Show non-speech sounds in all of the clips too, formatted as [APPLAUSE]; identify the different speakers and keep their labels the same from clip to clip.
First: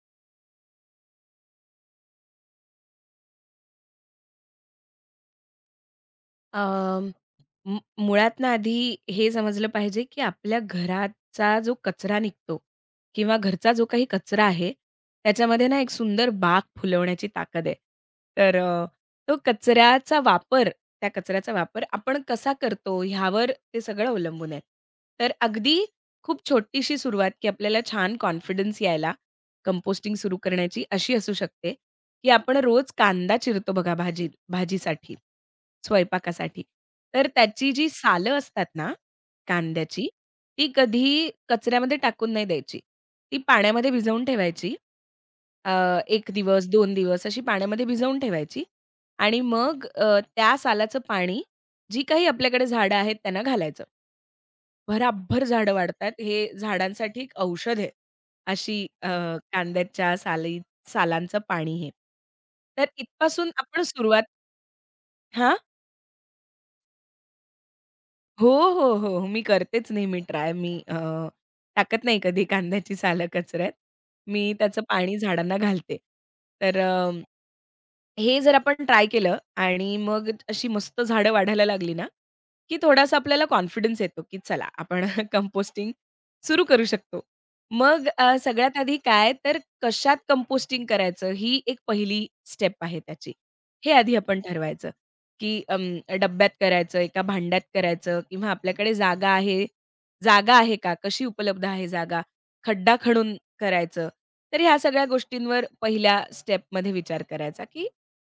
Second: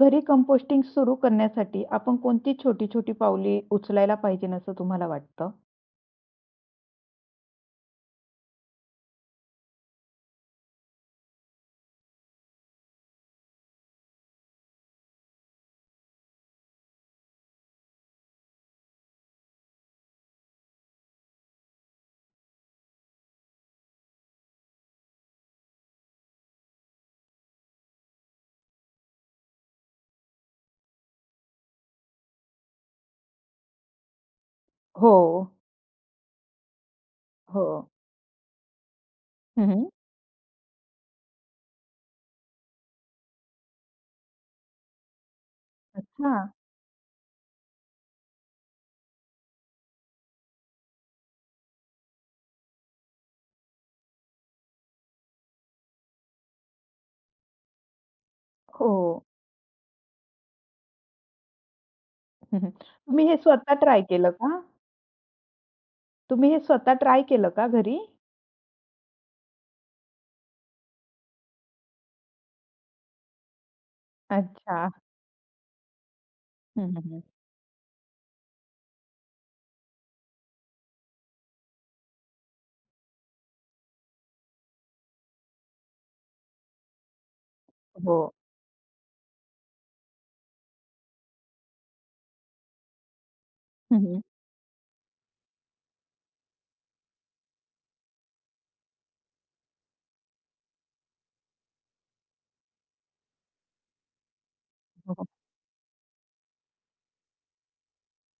Speaker 1: घरी कंपोस्टिंग सुरू करण्यासाठी आपण कोणती छोटी-छोटी पावले उचलायला पाहिजेन असं तुम्हाला वाटतं?
Speaker 2: अं, मु मुळात ना आधी हे समजलं पाहिजे, की आपल्या घराचा जो कचरा निघतो किंवा घरचा जो काही कचरा आहे, त्याच्यामध्ये ना एक सुंदर बाग फुलवण्याची ताकद आहे. तर अ, तो कचऱ्याचा वापर त्या कचऱ्याचा वापर आपण कसा करतो ह्यावर ते सगळं अवलंबून आहे. तर अगदी खूप छोटीशी सुरुवात, की आपल्याला छान कॉन्फिडन्स यायला कंपोस्टिंग सुरू करण्याची अशी असू शकते, की आपण रोज कांदा चिरतो बघा भाजीसाठी.
Speaker 1: हो,
Speaker 2: स्वयंपाकासाठी. तर
Speaker 1: हो.
Speaker 2: त्याची जी सालं असतात ना
Speaker 1: हं,
Speaker 2: कांद्याची, ती कधीही कचऱ्यामध्ये टाकून नाही द्यायची. ती पाण्यामध्ये भिजवून ठेवायची. अ, 1
Speaker 1: अच्छा.
Speaker 2: दिवस, 2 दिवस अशी पाण्यामध्ये भिजवून ठेवायची आणि मग त्या सालाचं पाणी जी काही आपल्याकडे झाडं आहेत त्यांना घालायचं. भराभर झाडं वाढतात. हे झाडांसाठी एक औषध आहे. अशी
Speaker 1: हो.
Speaker 2: अ, कांद्याच्या साली सालांचं पाणी हे.
Speaker 1: हं, हं.
Speaker 2: तर
Speaker 1: तुम्ही हे
Speaker 2: इथपासून
Speaker 1: स्वतः
Speaker 2: आपण
Speaker 1: ट्राय
Speaker 2: सुरुवात.
Speaker 1: केलं का?
Speaker 2: हां?
Speaker 1: तुम्ही हे स्वतः ट्राय केलं का घरी?
Speaker 2: हो, हो, हो, हो. मी करतेच नेहमी ट्राय. टाकत नाही कधी कांद्याची सालं कचऱ्यात. मी त्याचं
Speaker 1: अच्छा.
Speaker 2: पाणी झाडांना घालते. तर
Speaker 1: हं, हं,
Speaker 2: हे जर आपण ट्राय केलं आणि मग अशी मस्त झाडं वाढायला लागली ना, की थोडासा आपल्याला कॉन्फिडन्स येतो, की चला आपण [LAUGHS] कंपोस्टिंग सुरू करू शकतो. मग
Speaker 1: हो.
Speaker 2: अ, सगळ्यात आधी काय तर कशात कंपोस्टिंग करायचं ही एक पहिली स्टेप आहे त्याची. हे आधी
Speaker 1: हं,
Speaker 2: आपण ठरवायचं, की डब्यात करायचं, एका भांड्यात करायचं किंवा आपल्याकडे जागा आहे जागा आहे का? कशी उपलब्ध आहे जागा? खड्डा खणून करायचं. तर ह्या सगळ्या
Speaker 1: हो,
Speaker 2: गोष्टींवर पहिल्या स्टेपमध्ये विचार करायचा, की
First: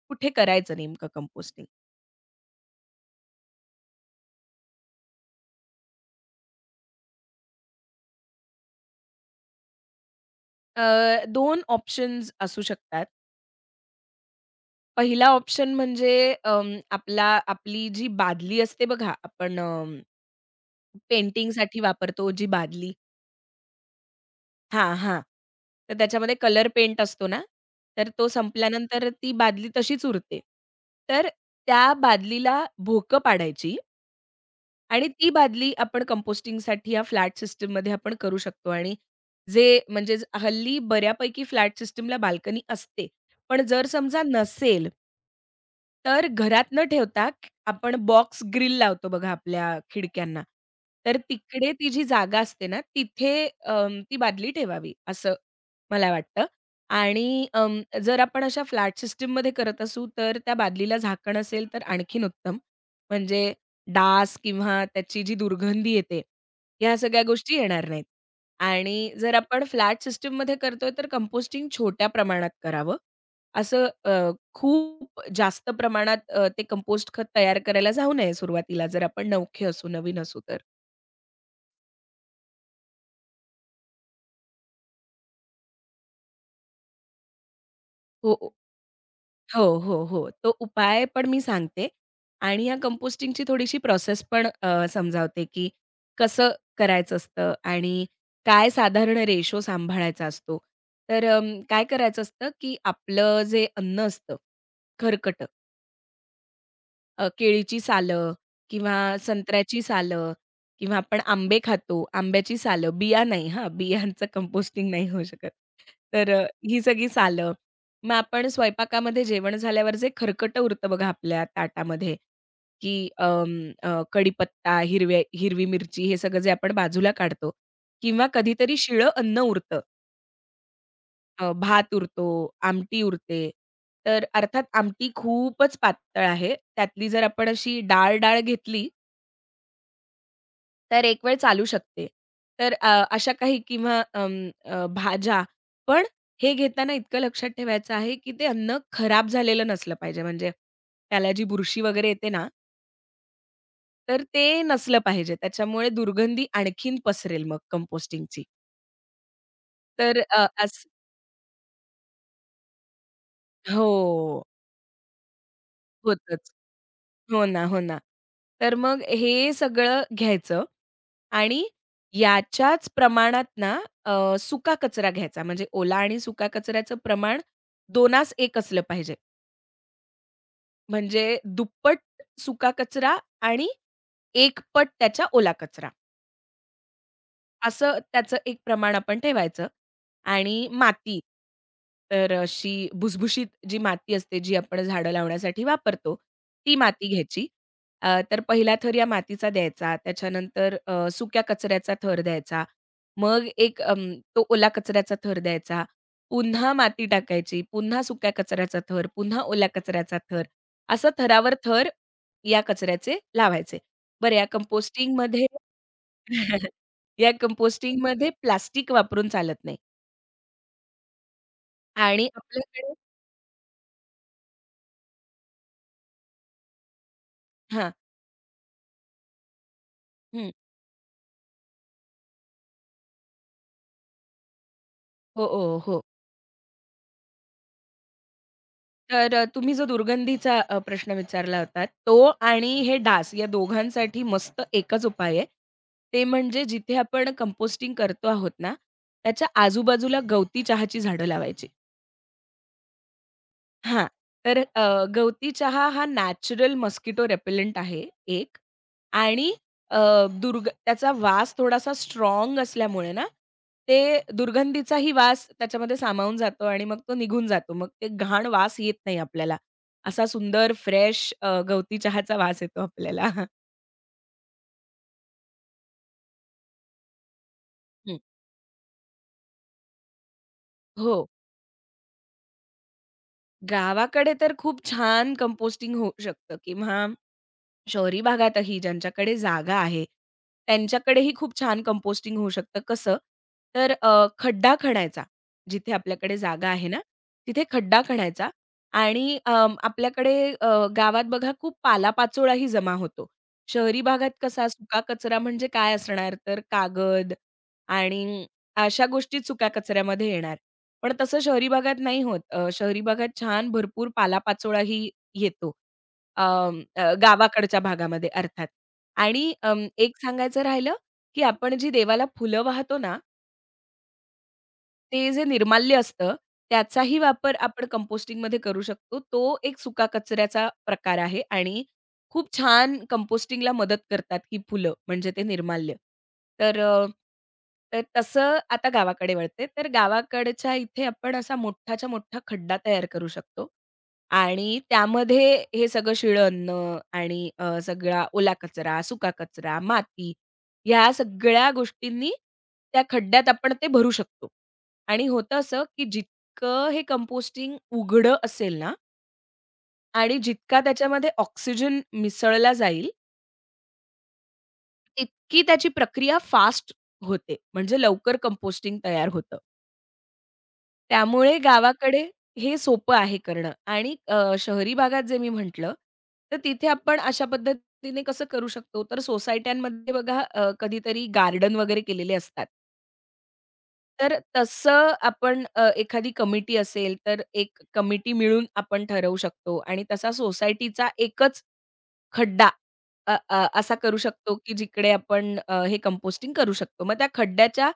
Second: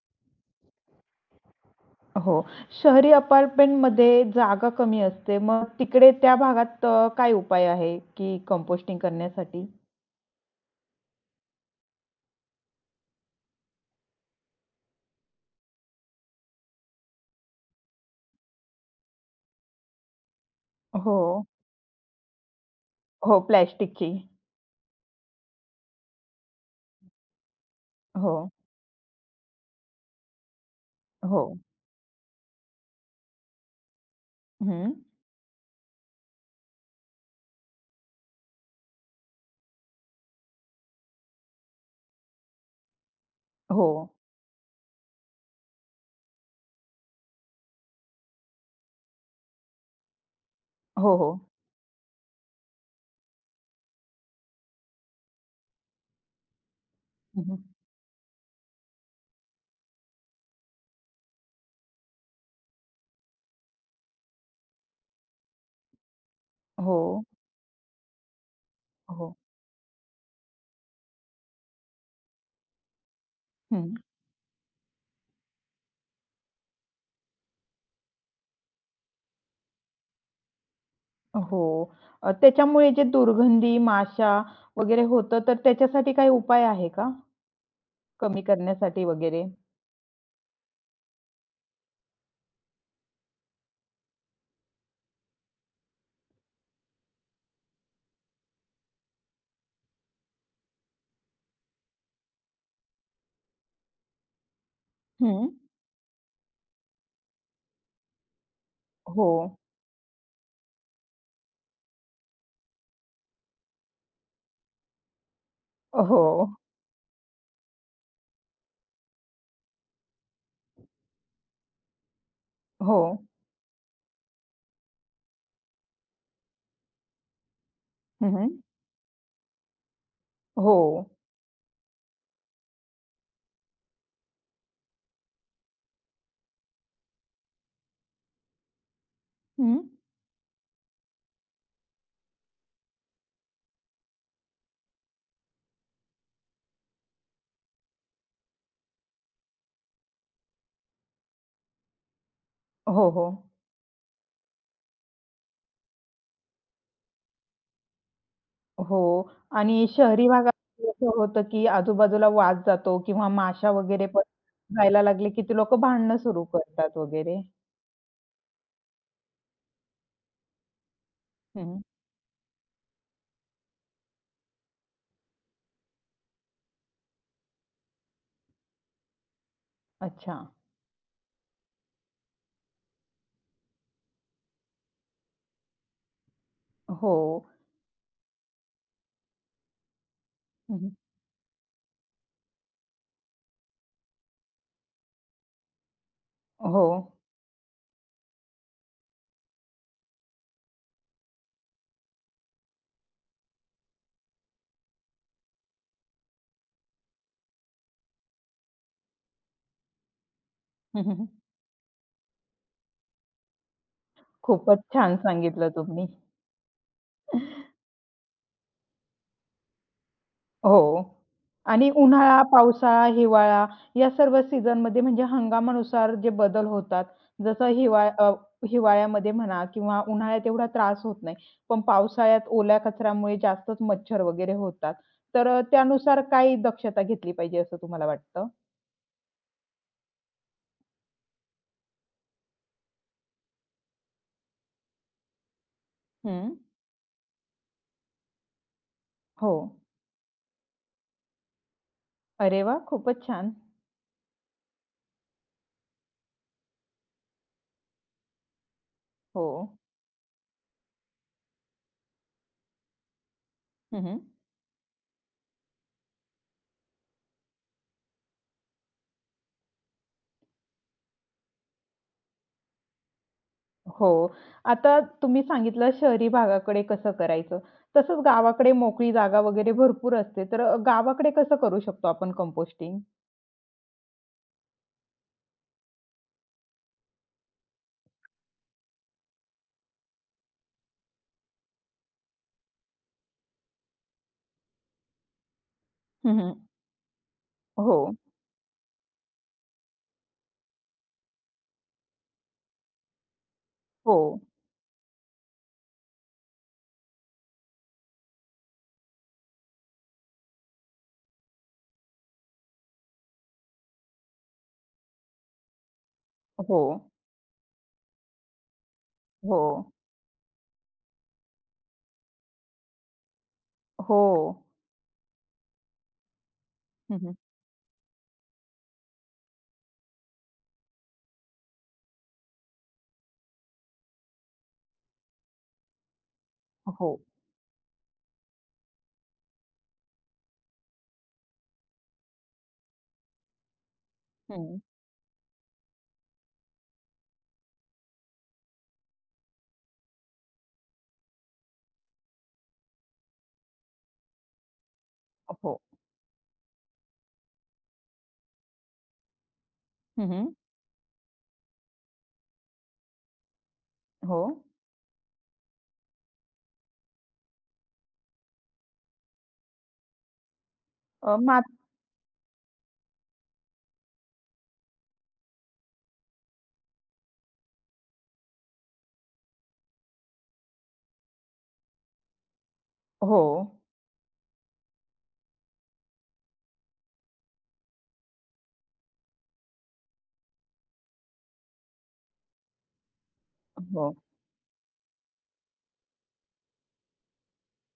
Speaker 2: कुठे करायचं नेमकं कंपोस्टिंग?
Speaker 1: हो. शहरी अपार्टमेंटमध्ये जागा कमी असते. मग तिकडे त्या भागात काय उपाय आहे की कंपोस्टिंग करण्यासाठी?
Speaker 2: 2 ऑप्शन्स असू शकतात. पहिला ऑप्शन म्हणजे अं, आपला आपली जी बादली असते बघा, आपण
Speaker 1: हो.
Speaker 2: पेंटिंगसाठी वापरतो जी बादली.
Speaker 1: हो, प्लास्टिकची.
Speaker 2: हां, हां. तर त्याच्यामध्ये कलर पेंट असतो ना, तर तो
Speaker 1: हो,
Speaker 2: संपल्यानंतर ती बादली तशीच उरते. तर
Speaker 1: हो.
Speaker 2: त्या बादलीला भोकं पाडायची
Speaker 1: हं.
Speaker 2: आणि ती बादली आपण कंपोस्टिंगसाठी या फ्लॅट सिस्टममध्ये आपण करू शकतो आणि हल्ली बऱ्यापैकी फ्लॅट सिस्टमला बाल्कनी असते. पण
Speaker 1: हो.
Speaker 2: जर समजा नसेल, तर घरात न ठेवता आपण बॉक्स ग्रिल लावतो बघा आपल्या खिडक्यांना.
Speaker 1: हो,
Speaker 2: तर
Speaker 1: हो.
Speaker 2: तिकडे ती जी जागा असते ना, तिथे ती बादली ठेवावी असं मला वाटतं.
Speaker 1: हं,
Speaker 2: आणि
Speaker 1: हं.
Speaker 2: जर आपण अशा फ्लॅट सिस्टममध्ये करत असू, तर त्या बादलीला झाकण असेल तर आणखीन उत्तम. म्हणजे डास किंवा त्याची जी दुर्गंधी येते, ह्या सगळ्या
Speaker 1: हो,
Speaker 2: गोष्टी येणार नाहीत. आणि जर
Speaker 1: हो.
Speaker 2: आपण फ्लॅट सिस्टममध्ये करतोय, तर कंपोस्टिंग छोट्या प्रमाणात करावं. असं
Speaker 1: हं.
Speaker 2: अ, खूप जास्त प्रमाणात ते कंपोस्ट खत तयार करायला जाऊ नये सुरुवातीला, जर आपण नवखे असू, नवीन असू तर.
Speaker 1: हो. त्याच्यामुळे जे दुर्गंधी, माशा वगैरे होतं, तर त्याच्यासाठी काही उपाय आहे का? कमी
Speaker 2: हो.
Speaker 1: करण्यासाठी वगैरे?
Speaker 2: हो, हो, हो. तो उपाय पण मी सांगते आणि या कंपोस्टिंगची थोडीशी प्रोसेस पण समजावते, की कसं करायचं असतं आणि काय साधारण रेशो सांभाळायचा असतो. तर अ, काय करायचं असतं, की आपलं जे अन्न असतं, खरकटं,
Speaker 1: हं.
Speaker 2: केळीची सालं किंवा
Speaker 1: हो.
Speaker 2: संत्र्याची सालं किंवा आपण आंबे खातो, आंब्याची सालं, बिया नाही हां, बियांचं कंपोस्टिंग नाही होऊ शकत.
Speaker 1: हो.
Speaker 2: तर अ, ही सगळी सालं. मग आपण स्वयंपाकामध्ये जेवण झाल्यावर जे खरकटं उरतं बघा आपल्या ताटामध्ये,
Speaker 1: हो.
Speaker 2: की कढीपत्ता, हिरवी मिरची हे सगळं जे आपण बाजूला काढतो किंवा
Speaker 1: हं, हं.
Speaker 2: कधीतरी शिळं अन्न उरतं.
Speaker 1: हो.
Speaker 2: भात उरतो, आमटी उरते. तर अर्थात आमटी खूपच पातळ आहे. त्यातली जर आपण अशी डाळ-डाळ घेतली,
Speaker 1: हं.
Speaker 2: तर एक वेळ चालू शकते. तर अ, अशा काही किंवा भाज्या. पण हे घेताना इतकं लक्षात ठेवायचं आहे, की ते अन्न खराब झालेलं नसलं पाहिजे. म्हणजे त्याला जी बुरशी वगैरे येते ना,
Speaker 1: हो, हो.
Speaker 2: तर ते नसलं पाहिजे. त्याच्यामुळे दुर्गंधी आणखीन पसरेल मग कंपोस्टिंगची.
Speaker 1: हो. आणि
Speaker 2: तर
Speaker 1: शहरी
Speaker 2: अ,
Speaker 1: भागात
Speaker 2: असं
Speaker 1: असं होतं, की आजूबाजूला वास जातो किंवा माशा वगैरे पण
Speaker 2: हो.
Speaker 1: जायला लागले, की ती लोकं भांडणं सुरू
Speaker 2: होतंच.
Speaker 1: करतात वगैरे.
Speaker 2: हो ना, हो ना. तर मग हे सगळं घ्यायचं आणि
Speaker 1: हं.
Speaker 2: याच्याच प्रमाणात ना अ, सुका कचरा घ्यायचा. म्हणजे ओला आणि सुका कचऱ्याचं प्रमाण दोनास एक असलं पाहिजे.
Speaker 1: अच्छा.
Speaker 2: म्हणजे दुप्पट सुका कचरा आणि एक पट त्याच्या ओला कचरा.
Speaker 1: हो.
Speaker 2: असं त्याचं एक प्रमाण आपण ठेवायचं आणि
Speaker 1: हं, हं.
Speaker 2: माती. तर अशी भुसभुशीत जी माती असते, जी आपण झाडं लावण्यासाठी वापरतो, ती
Speaker 1: हो.
Speaker 2: माती घ्यायची. तर पहिला थर या मातीचा द्यायचा. त्याच्यानंतर सुक्या कचऱ्याचा थर द्यायचा. मग तो ओला कचऱ्याचा थर द्यायचा. पुन्हा माती टाकायची, पुन्हा सुक्या कचऱ्याचा थर, पुन्हा ओल्या कचऱ्याचा थर.
Speaker 1: हं,
Speaker 2: असं
Speaker 1: हं,
Speaker 2: थरावर थर या कचऱ्याचे लावायचे. बरं या
Speaker 1: खूपच छान
Speaker 2: कंपोस्टिंगमध्ये
Speaker 1: सांगितलं तुम्ही.
Speaker 2: [LAUGHS] या कंपोस्टिंगमध्ये प्लास्टिक वापरून चालत नाही
Speaker 1: हो. आणि
Speaker 2: आणि
Speaker 1: उन्हाळा,
Speaker 2: आपल्याकडे
Speaker 1: पावसाळा, हिवाळा या सर्व सीझनमध्ये म्हणजे हंगामानुसार जे बदल होतात. जसं
Speaker 2: हां.
Speaker 1: हिवाळ अ, हिवाळ्यामध्ये म्हणा किंवा उन्हाळ्यात
Speaker 2: हं.
Speaker 1: एवढा त्रास होत नाही. पण पावसाळ्यात ओल्या कचऱ्यामुळे जास्तच मच्छर वगैरे होतात. तर
Speaker 2: हो, हो, हो.
Speaker 1: त्यानुसार काही दक्षता घेतली पाहिजे असं तुम्हाला वाटतं?
Speaker 2: तुम्ही जो दुर्गंधीचा प्रश्न विचारला होता, तो आणि हे डास या दोघांसाठी मस्त एकच उपाय आहे. ते
Speaker 1: हं.
Speaker 2: म्हणजे जिथे आपण कंपोस्टिंग करतो आहोत ना, त्याच्या
Speaker 1: हो.
Speaker 2: आजूबाजूला गवती चहाची झाडं लावायची.
Speaker 1: अरे वाह! खूपच छान.
Speaker 2: हां. तर अ, गवती चहा हा नॅचरल मस्किटो रिपेलेंट आहे एक.
Speaker 1: हो.
Speaker 2: आणि अ, दुर्ग त्याचा वास थोडासा स्ट्राँग असल्यामुळे ना, ते
Speaker 1: हं, हं.
Speaker 2: दुर्गंधीचाही वास त्याच्यामध्ये सामावून जातो आणि मग तो निघून जातो. मग ते घाण वास येत नाही आपल्याला. असा सुंदर फ्रेश गवती चहाचा वास येतो आपल्याला.
Speaker 1: हो. आता तुम्ही सांगितलं शहरी भागाकडे कसं करायचं.
Speaker 2: हं.
Speaker 1: तसंच गावाकडे मोकळी जागा वगैरे भरपूर असते. तर
Speaker 2: हो.
Speaker 1: गावाकडे कसं करू शकतो आपण कंपोस्टिंग?
Speaker 2: गावाकडे तर खूप छान कंपोस्टिंग होऊ शकतं किंवा शहरी भागातही ज्यांच्याकडे जागा आहे, त्यांच्याकडेही खूप छान कंपोस्टिंग होऊ शकतं. कसं? खड्डा खणायचा. जिथे आपल्याकडे
Speaker 1: हं, हं.
Speaker 2: जागा आहे ना, तिथे
Speaker 1: हो,
Speaker 2: खड्डा खणायचा आणि आपल्याकडे गावात बघा खूप पालापाचोळाही जमा होतो. शहरी
Speaker 1: हो,
Speaker 2: भागात कसा सुका कचरा म्हणजे काय असणार? तर कागद आणि अशा गोष्टी सुक्या कचऱ्यामध्ये येणार. पण तसं शहरी भागात नाही होत. शहरी भागात छान भरपूर पालापाचोळाही येतो.
Speaker 1: हो,
Speaker 2: गावाकडच्या भागामध्ये अर्थात. आणि
Speaker 1: हो,
Speaker 2: एक सांगायचं राहिलं, की आपण जी देवाला फुलं वाहतो ना,
Speaker 1: हो.
Speaker 2: ते जे निर्माल्य असतं,
Speaker 1: हं,
Speaker 2: त्याचाही
Speaker 1: हं.
Speaker 2: वापर आपण कंपोस्टिंगमध्ये करू शकतो. तो एक सुका कचऱ्याचा प्रकार आहे आणि खूप छान कंपोस्टिंगला मदत करतात ही फुलं, म्हणजे ते निर्माल्य. तर अ,
Speaker 1: हो.
Speaker 2: तर तसं आता गावाकडे वळते. तर गावाकडच्या इथे आपण असा मोठाच्या मोठा खड्डा तयार करू शकतो
Speaker 1: हं.
Speaker 2: आणि त्यामध्ये हे सगळं शिळं आणि सगळा ओला कचरा, सुका कचरा, माती ह्या सगळ्या गोष्टींनी त्या खड्ड्यात आपण ते भरू शकतो. आणि होतं
Speaker 1: हो.
Speaker 2: असं, की जितकं हे कंपोस्टिंग उघडं असेल ना
Speaker 1: हं,
Speaker 2: आणि
Speaker 1: हं.
Speaker 2: जितका त्याच्यामध्ये ऑक्सिजन मिसळला जाईल,
Speaker 1: हो.
Speaker 2: तितकी त्याची प्रक्रिया फास्ट होते. म्हणजे लवकर कंपोस्टिंग तयार होतं.
Speaker 1: अ,
Speaker 2: त्यामुळे
Speaker 1: मात
Speaker 2: गावाकडे हे सोपं आहे करणं आणि शहरी भागात जे मी म्हटलं, तर तिथे आपण अशा पद्धतीने कसं करू शकतो, तर सोसायट्यांमध्ये बघा कधीतरी गार्डन वगैरे केलेले असतात.
Speaker 1: हो,
Speaker 2: तर तसं आपण एखादी कमिटी असेल, तर एक कमिटी मिळून आपण ठरवू शकतो आणि तसा सोसायटीचा एकच खड्डा अ, अ, असा
Speaker 1: हो.
Speaker 2: करू शकतो, की जिकडे आपण हे कंपोस्टिंग करू शकतो. मग त्या खड्ड्याच्या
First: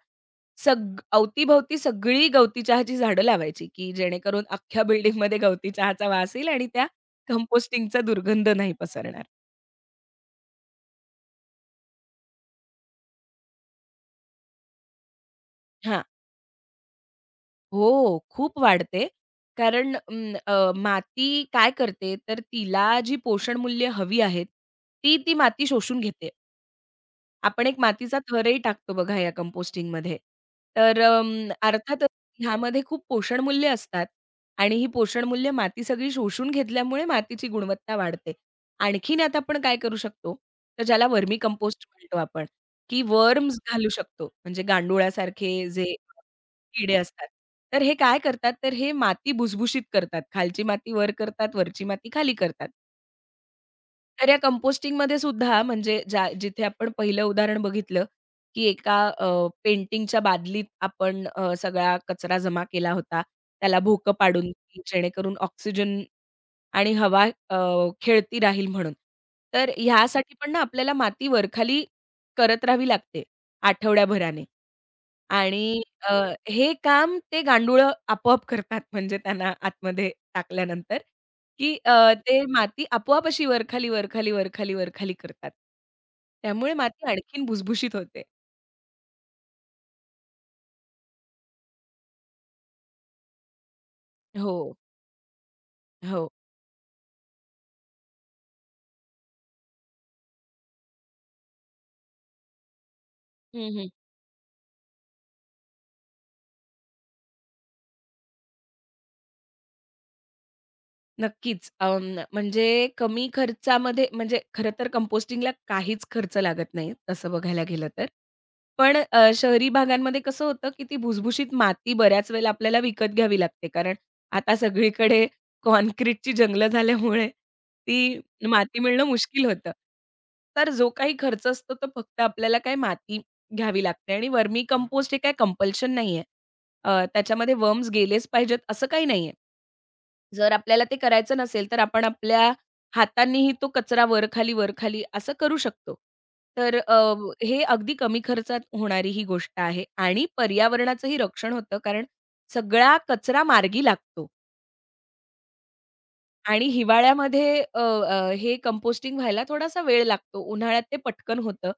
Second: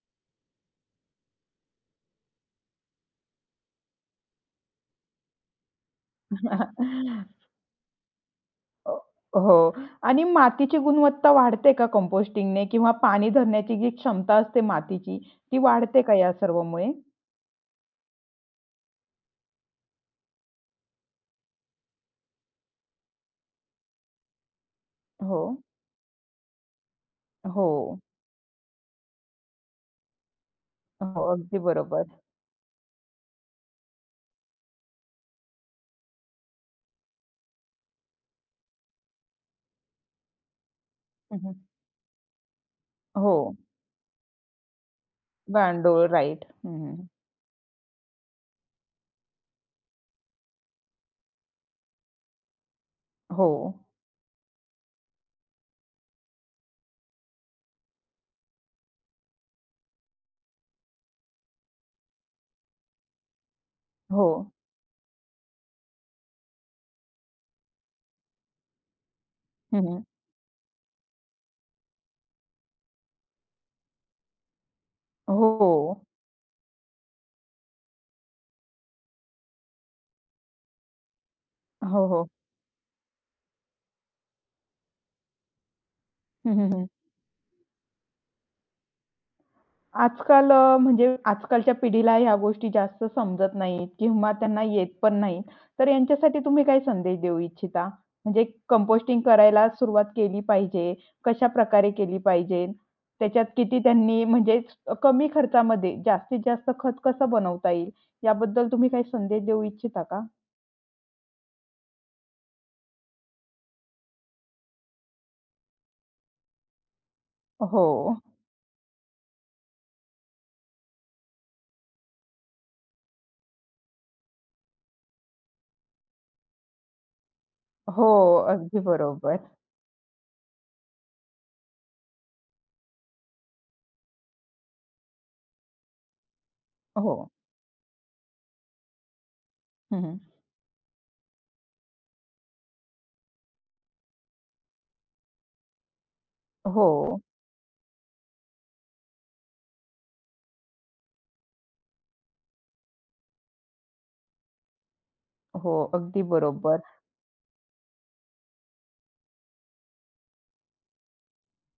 Speaker 2: सग अवतीभवती सगळी गवती चहाची झाडं लावायची, की जेणेकरून अख्ख्या बिल्डिंगमध्ये गवती चहाचा वास येईल आणि त्या कंपोस्टिंगचा दुर्गंध नाही पसरणार.
Speaker 1: हो. आणि मातीची गुणवत्ता वाढते का कंपोस्टिंगने? किंवा पाणी धरण्याची जी क्षमता असते मातीची, ती वाढते
Speaker 2: हां.
Speaker 1: का या सर्वमुळे?
Speaker 2: हो, खूप वाढते. कारण माती काय करते, तर तिला जी पोषणमूल्य हवी आहेत, ती ती
Speaker 1: हो.
Speaker 2: माती शोषून घेते. आपण एक
Speaker 1: हो,
Speaker 2: मातीचा थरही टाकतो बघा या कंपोस्टिंगमध्ये. तर
Speaker 1: हो, अगदी बरोबर.
Speaker 2: अर्थातच ह्यामध्ये खूप पोषणमूल्य असतात आणि ही पोषणमूल्य माती सगळी शोषून घेतल्यामुळे मातीची गुणवत्ता वाढते. आणखीन यात आपण काय करू शकतो, तर ज्याला वर्मी
Speaker 1: हं,
Speaker 2: कंपोस्ट म्हणतो आपण, की
Speaker 1: हो,
Speaker 2: वर्म्स घालू शकतो. म्हणजे गांडुळासारखे जे
Speaker 1: गांडूळ राईट. हं,
Speaker 2: किडे
Speaker 1: हं.
Speaker 2: असतात. तर हे काय करतात, तर हे माती भुसभुशीत करतात. खालची माती वर करतात, वरची माती खाली करतात.
Speaker 1: हो,
Speaker 2: तर या कंपोस्टिंगमध्ये सुद्धा म्हणजे जिथे आपण पहिलं उदाहरण बघितलं, की एका पेंटिंगच्या बादलीत आपण सगळा कचरा जमा केला होता. त्याला भोकं
Speaker 1: हो.
Speaker 2: पाडून की जेणेकरून ऑक्सिजन आणि हवा अ, खेळती राहील म्हणून. तर
Speaker 1: हं, हं.
Speaker 2: ह्यासाठी पण ना आपल्याला माती वरखाली करत राहावी लागते आठवड्याभराने. आणि
Speaker 1: हो,
Speaker 2: अ, हे काम ते गांडुळं आपोआप करतात म्हणजे त्यांना आतमध्ये टाकल्यानंतर, की
Speaker 1: हो, हो.
Speaker 2: ते माती आपोआप अशी वरखाली, वरखाली, वरखाली, वरखाली करतात. त्यामुळे
Speaker 1: हं,
Speaker 2: माती आणखीन भुसभुशीत होते.
Speaker 1: आजकाल म्हणजे आजकालच्या पिढीला ह्या गोष्टी जास्त समजत नाहीत किंवा
Speaker 2: हो,
Speaker 1: त्यांना येत पण नाहीत. तर
Speaker 2: हो.
Speaker 1: यांच्यासाठी तुम्ही काय संदेश देऊ इच्छिता? म्हणजे कंपोस्टिंग करायला सुरुवात केली पाहिजे, कशा प्रकारे केली पाहिजे? त्याच्यात
Speaker 2: हं,
Speaker 1: किती
Speaker 2: हं.
Speaker 1: त्यांनी म्हणजे कमी खर्चामध्ये जास्तीत जास्त खत कसं बनवता येईल? याबद्दल तुम्ही काही संदेश देऊ इच्छिता का?
Speaker 2: नक्कीच. म्हणजे कमी खर्चामध्ये म्हणजे खरं तर कंपोस्टिंगला काहीच खर्च लागत नाही, तसं बघायला
Speaker 1: हो.
Speaker 2: गेलं तर. पण शहरी भागांमध्ये कसं होतं, की ती भुसभुशीत माती बऱ्याच वेळेला आपल्याला विकत घ्यावी लागते. कारण आता सगळीकडे काँक्रीटची जंगलं झाल्यामुळे
Speaker 1: हो,
Speaker 2: ती माती
Speaker 1: अगदी
Speaker 2: मिळणं
Speaker 1: बरोबर.
Speaker 2: मुश्किल होतं. तर जो काही खर्च असतो, तो फक्त आपल्याला काय माती घ्यावी लागते आणि वर्मी कंपोस्ट हे काय कंपल्शन नाहीये.
Speaker 1: हो.
Speaker 2: त्याच्यामध्ये वर्म्स गेलेच पाहिजेत असं काही नाहीये.
Speaker 1: हं, हं.
Speaker 2: जर आपल्याला ते करायचं नसेल, तर आपण आपल्या हातांनीही तो कचरा वर-खाली, वर-खाली असं करू शकतो. तर अ,
Speaker 1: हो,
Speaker 2: हे अगदी कमी खर्चात होणारी ही गोष्ट आहे आणि पर्यावरणाचंही रक्षण होतं कारण सगळा कचरा मार्गी लागतो.
Speaker 1: हो, अगदी
Speaker 2: आणि
Speaker 1: बरोबर.
Speaker 2: हिवाळ्यामध्ये अ, अ, हे कंपोस्टिंग व्हायला थोडासा वेळ लागतो. उन्हाळ्यात ते पटकन होतं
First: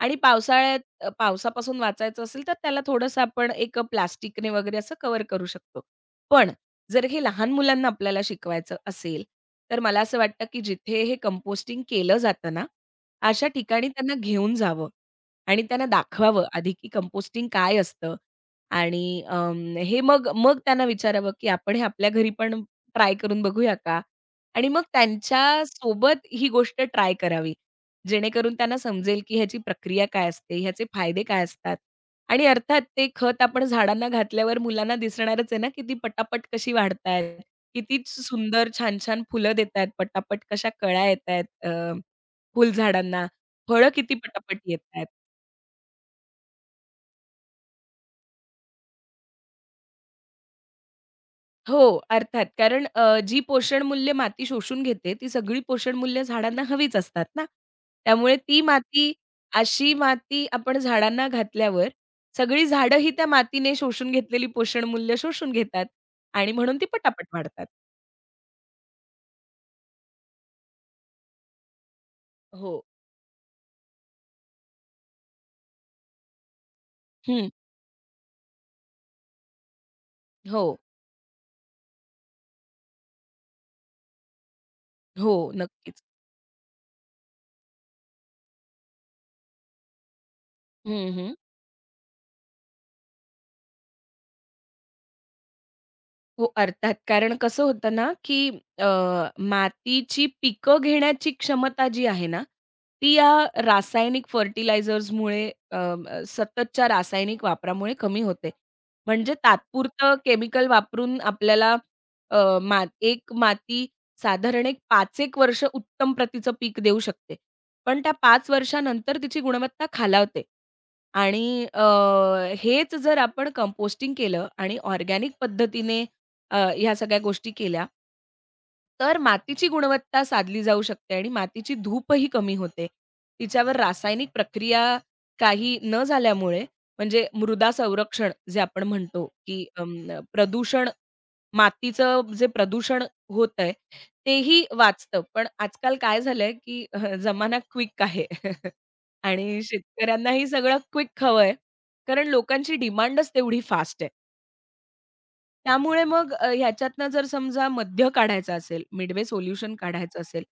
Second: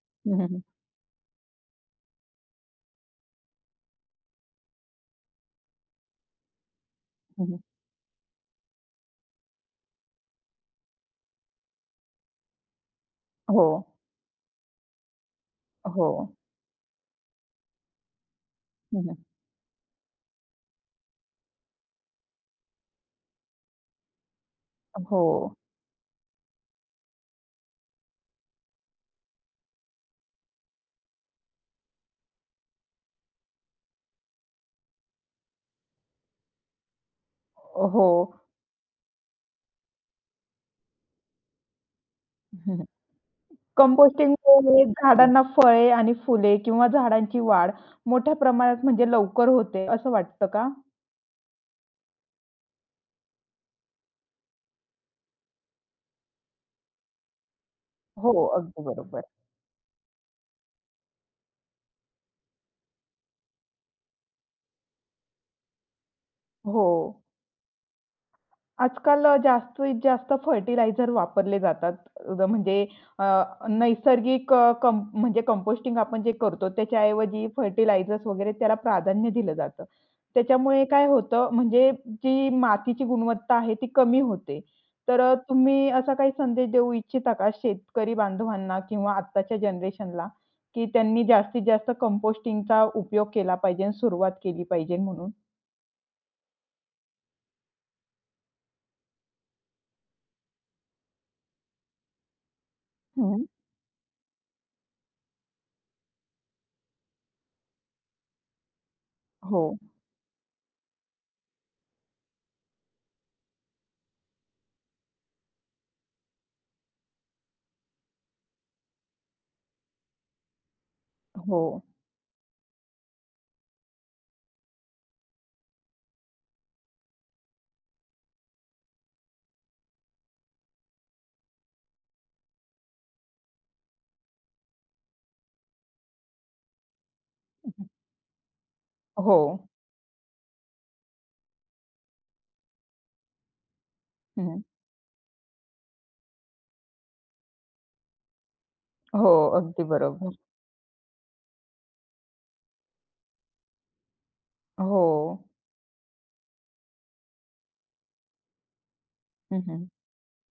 Speaker 2: आणि
Speaker 1: हं, हं.
Speaker 2: पावसाळ्यात पावसापासून वाचायचं असेल, तर त्याला थोडंसं आपण एक प्लास्टिकने वगैरे असं कव्हर करू शकतो. पण जर हे
Speaker 1: हं,
Speaker 2: लहान
Speaker 1: हं.
Speaker 2: मुलांना आपल्याला शिकवायचं असेल, तर मला असं वाटतं, की जिथे हे कंपोस्टिंग केलं जातं ना, अशा
Speaker 1: हो,
Speaker 2: ठिकाणी त्यांना घेऊन जावं आणि त्यांना
Speaker 1: हो.
Speaker 2: दाखवावं आधी, की कंपोस्टिंग काय असतं
Speaker 1: हं, हं.
Speaker 2: आणि हे मग मग त्यांना विचारावं, की आपण हे आपल्या घरी पण ट्राय करून बघूया का? आणि मग
Speaker 1: हो,
Speaker 2: त्यांच्यासोबत ही गोष्ट ट्राय करावी. जेणेकरून त्यांना समजेल, की ह्याची प्रक्रिया काय असते, ह्याचे फायदे काय असतात आणि अर्थात ते खत आपण झाडांना घातल्यावर मुलांना दिसणारच आहे ना, किती ती पटापट कशी वाढतायत. किती
Speaker 1: हो.
Speaker 2: सुंदर छान-छान फुलं देतायत पटापट, कशा कळ्या येतायत फुलझाडांना, फळं किती पटापट
Speaker 1: कंपोस्टिंगमुळे हो.
Speaker 2: येतायत.
Speaker 1: झाडांना फळे आणि फुले किंवा झाडांची वाढ मोठ्या प्रमाणात म्हणजे लवकर होते, असं वाटतं का?
Speaker 2: हो, अर्थात. कारण जी पोषणमूल्य माती शोषून घेते, ती सगळी पोषणमूल्य झाडांना हवीच असतात ना. त्यामुळे
Speaker 1: हो,
Speaker 2: ती
Speaker 1: अगदी
Speaker 2: माती
Speaker 1: बरोबर.
Speaker 2: अशी माती आपण झाडांना घातल्यावर सगळी झाडं ही त्या मातीने शोषून घेतलेली पोषणमूल्य शोषून घेतात आणि म्हणून
Speaker 1: हो.
Speaker 2: ती पटापट वाढतात.
Speaker 1: आजकाल जास्तीत जास्त फर्टिलायझर वापरले जातात. अ, म्हणजे
Speaker 2: हो.
Speaker 1: अ, नैसर्गिक अ, कं म्हणजे कंपोस्टिंग आपण जे करतो त्याच्याऐवजी
Speaker 2: हं.
Speaker 1: फर्टिलायझर्स वगैरे त्याला प्राधान्य दिलं जातं.
Speaker 2: हो,
Speaker 1: त्याच्यामुळे काय होतं म्हणजे जी मातीची गुणवत्ता आहे ती कमी होते. तर
Speaker 2: हो.
Speaker 1: तुम्ही
Speaker 2: नक्कीच.
Speaker 1: असा काही संदेश देऊ इच्छिता का शेतकरी बांधवांना किंवा आत्ताच्या जनरेशनला, की
Speaker 2: हं,
Speaker 1: त्यांनी
Speaker 2: हं.
Speaker 1: जास्तीत जास्त कंपोस्टिंगचा उपयोग केला पाहिजे आणि सुरुवात केली पाहिजे म्हणून?
Speaker 2: हो, अर्थात. कारण कसं होतं ना, की अ, मातीची पिकं घेण्याची क्षमता जी आहे ना, ती या
Speaker 1: हं.
Speaker 2: रासायनिक फर्टिलायझर्समुळे अ, अ, सततच्या रासायनिक वापरामुळे कमी होते. म्हणजे
Speaker 1: हो.
Speaker 2: तात्पुरतं केमिकल वापरून आपल्याला अ, मा एक माती साधारण एक 5 एक वर्ष उत्तम प्रतीचं पीक देऊ शकते. पण त्या 5 वर्षानंतर तिची गुणवत्ता खालावते.
Speaker 1: हो.
Speaker 2: आणि हेच जर आपण कंपोस्टिंग केलं आणि ऑर्गॅनिक पद्धतीने ह्या सगळ्या गोष्टी केल्या. तर मातीची गुणवत्ता साधली जाऊ शकते आणि मातीची धूपही कमी होते. तिच्यावर रासायनिक प्रक्रिया काही न झाल्यामुळे म्हणजे मृदा संरक्षण जे आपण म्हणतो,
Speaker 1: हो.
Speaker 2: की मातीचं जे प्रदूषण होतंय
Speaker 1: हं.
Speaker 2: तेही वाचतं. पण आजकाल काय झालंय, की जमाना क्विक आहे. [LAUGHS]
Speaker 1: हो,
Speaker 2: आणि
Speaker 1: अगदी बरोबर.
Speaker 2: शेतकऱ्यांनाही सगळं क्विक हवंय. कारण लोकांची डिमांडच तेवढी फास्ट आहे.
Speaker 1: हो.
Speaker 2: त्यामुळे मग ह्याच्यातनं जर समजा मध्य काढायचा असेल, मिडवे
Speaker 1: हं,
Speaker 2: सोल्युशन
Speaker 1: हं.
Speaker 2: काढायचं असेल,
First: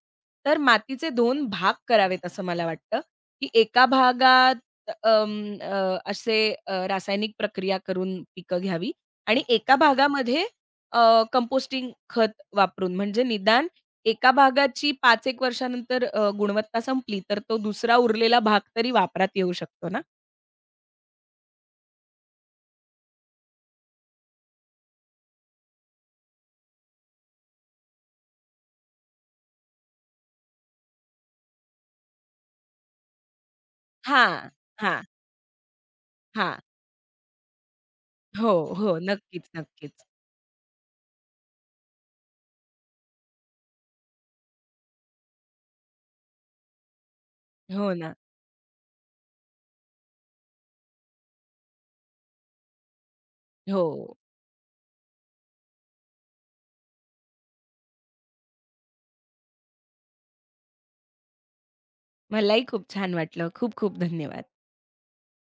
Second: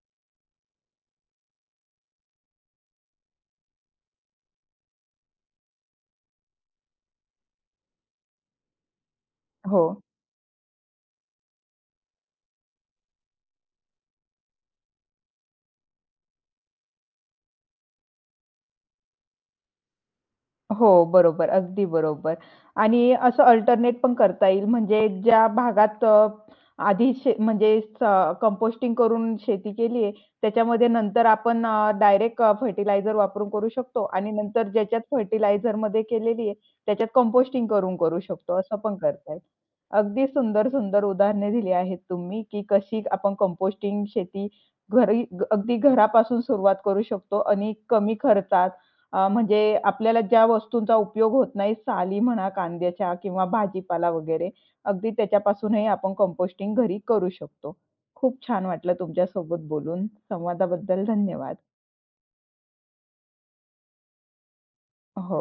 Speaker 2: तर मातीचे दोन भाग करावेत असं मला वाटतं, की एका भागात असे रासायनिक प्रक्रिया करून पिकं घ्यावी आणि एका
Speaker 1: हो.
Speaker 2: भागामध्ये कंपोस्टिंग खत वापरून म्हणजे निदान एका भागाची पाच एक वर्षानंतर गुणवत्ता संपली, तर तो दुसरा उरलेला भाग तरी वापरात येऊ शकतो ना.
Speaker 1: हो, बरोबर. अगदी बरोबर. आणि असं अल्टरनेट पण करता येईल. म्हणजे ज्या भागात अ, आधी शे म्हणजे स कंपोस्टिंग करून शेती केली आहे, त्याच्यामध्ये नंतर आपण डायरेक्ट फर्टिलायझर वापरून करू शकतो आणि
Speaker 2: हां,
Speaker 1: नंतर ज्याच्यात
Speaker 2: हां,
Speaker 1: फर्टिलायझरमध्ये केलेली आहे,
Speaker 2: हां.
Speaker 1: त्याच्यात कंपोस्टिंग करून करू
Speaker 2: हो,
Speaker 1: शकतो. असं पण
Speaker 2: हो.
Speaker 1: करता येईल.
Speaker 2: नक्कीच, नक्कीच.
Speaker 1: अगदी सुंदर, सुंदर उदाहरणे दिली आहेत तुम्ही, की कशी आपण कंपोस्टिंग शेती घरी अगदी घरापासून सुरुवात करू शकतो आणि
Speaker 2: हो
Speaker 1: कमी
Speaker 2: ना.
Speaker 1: खर्चात, म्हणजे आपल्याला ज्या वस्तूंचा उपयोग होत नाही, साली म्हणा कांद्याच्या किंवा
Speaker 2: हो.
Speaker 1: भाजीपाला वगैरे, अगदी त्याच्यापासूनही आपण कंपोस्टिंग घरी करू शकतो. खूप छान वाटलं तुमच्यासोबत बोलून. संवादाबद्दल धन्यवाद.
Speaker 2: मलाही खूप छान वाटलं. खूप खूप धन्यवाद.
Speaker 1: हो.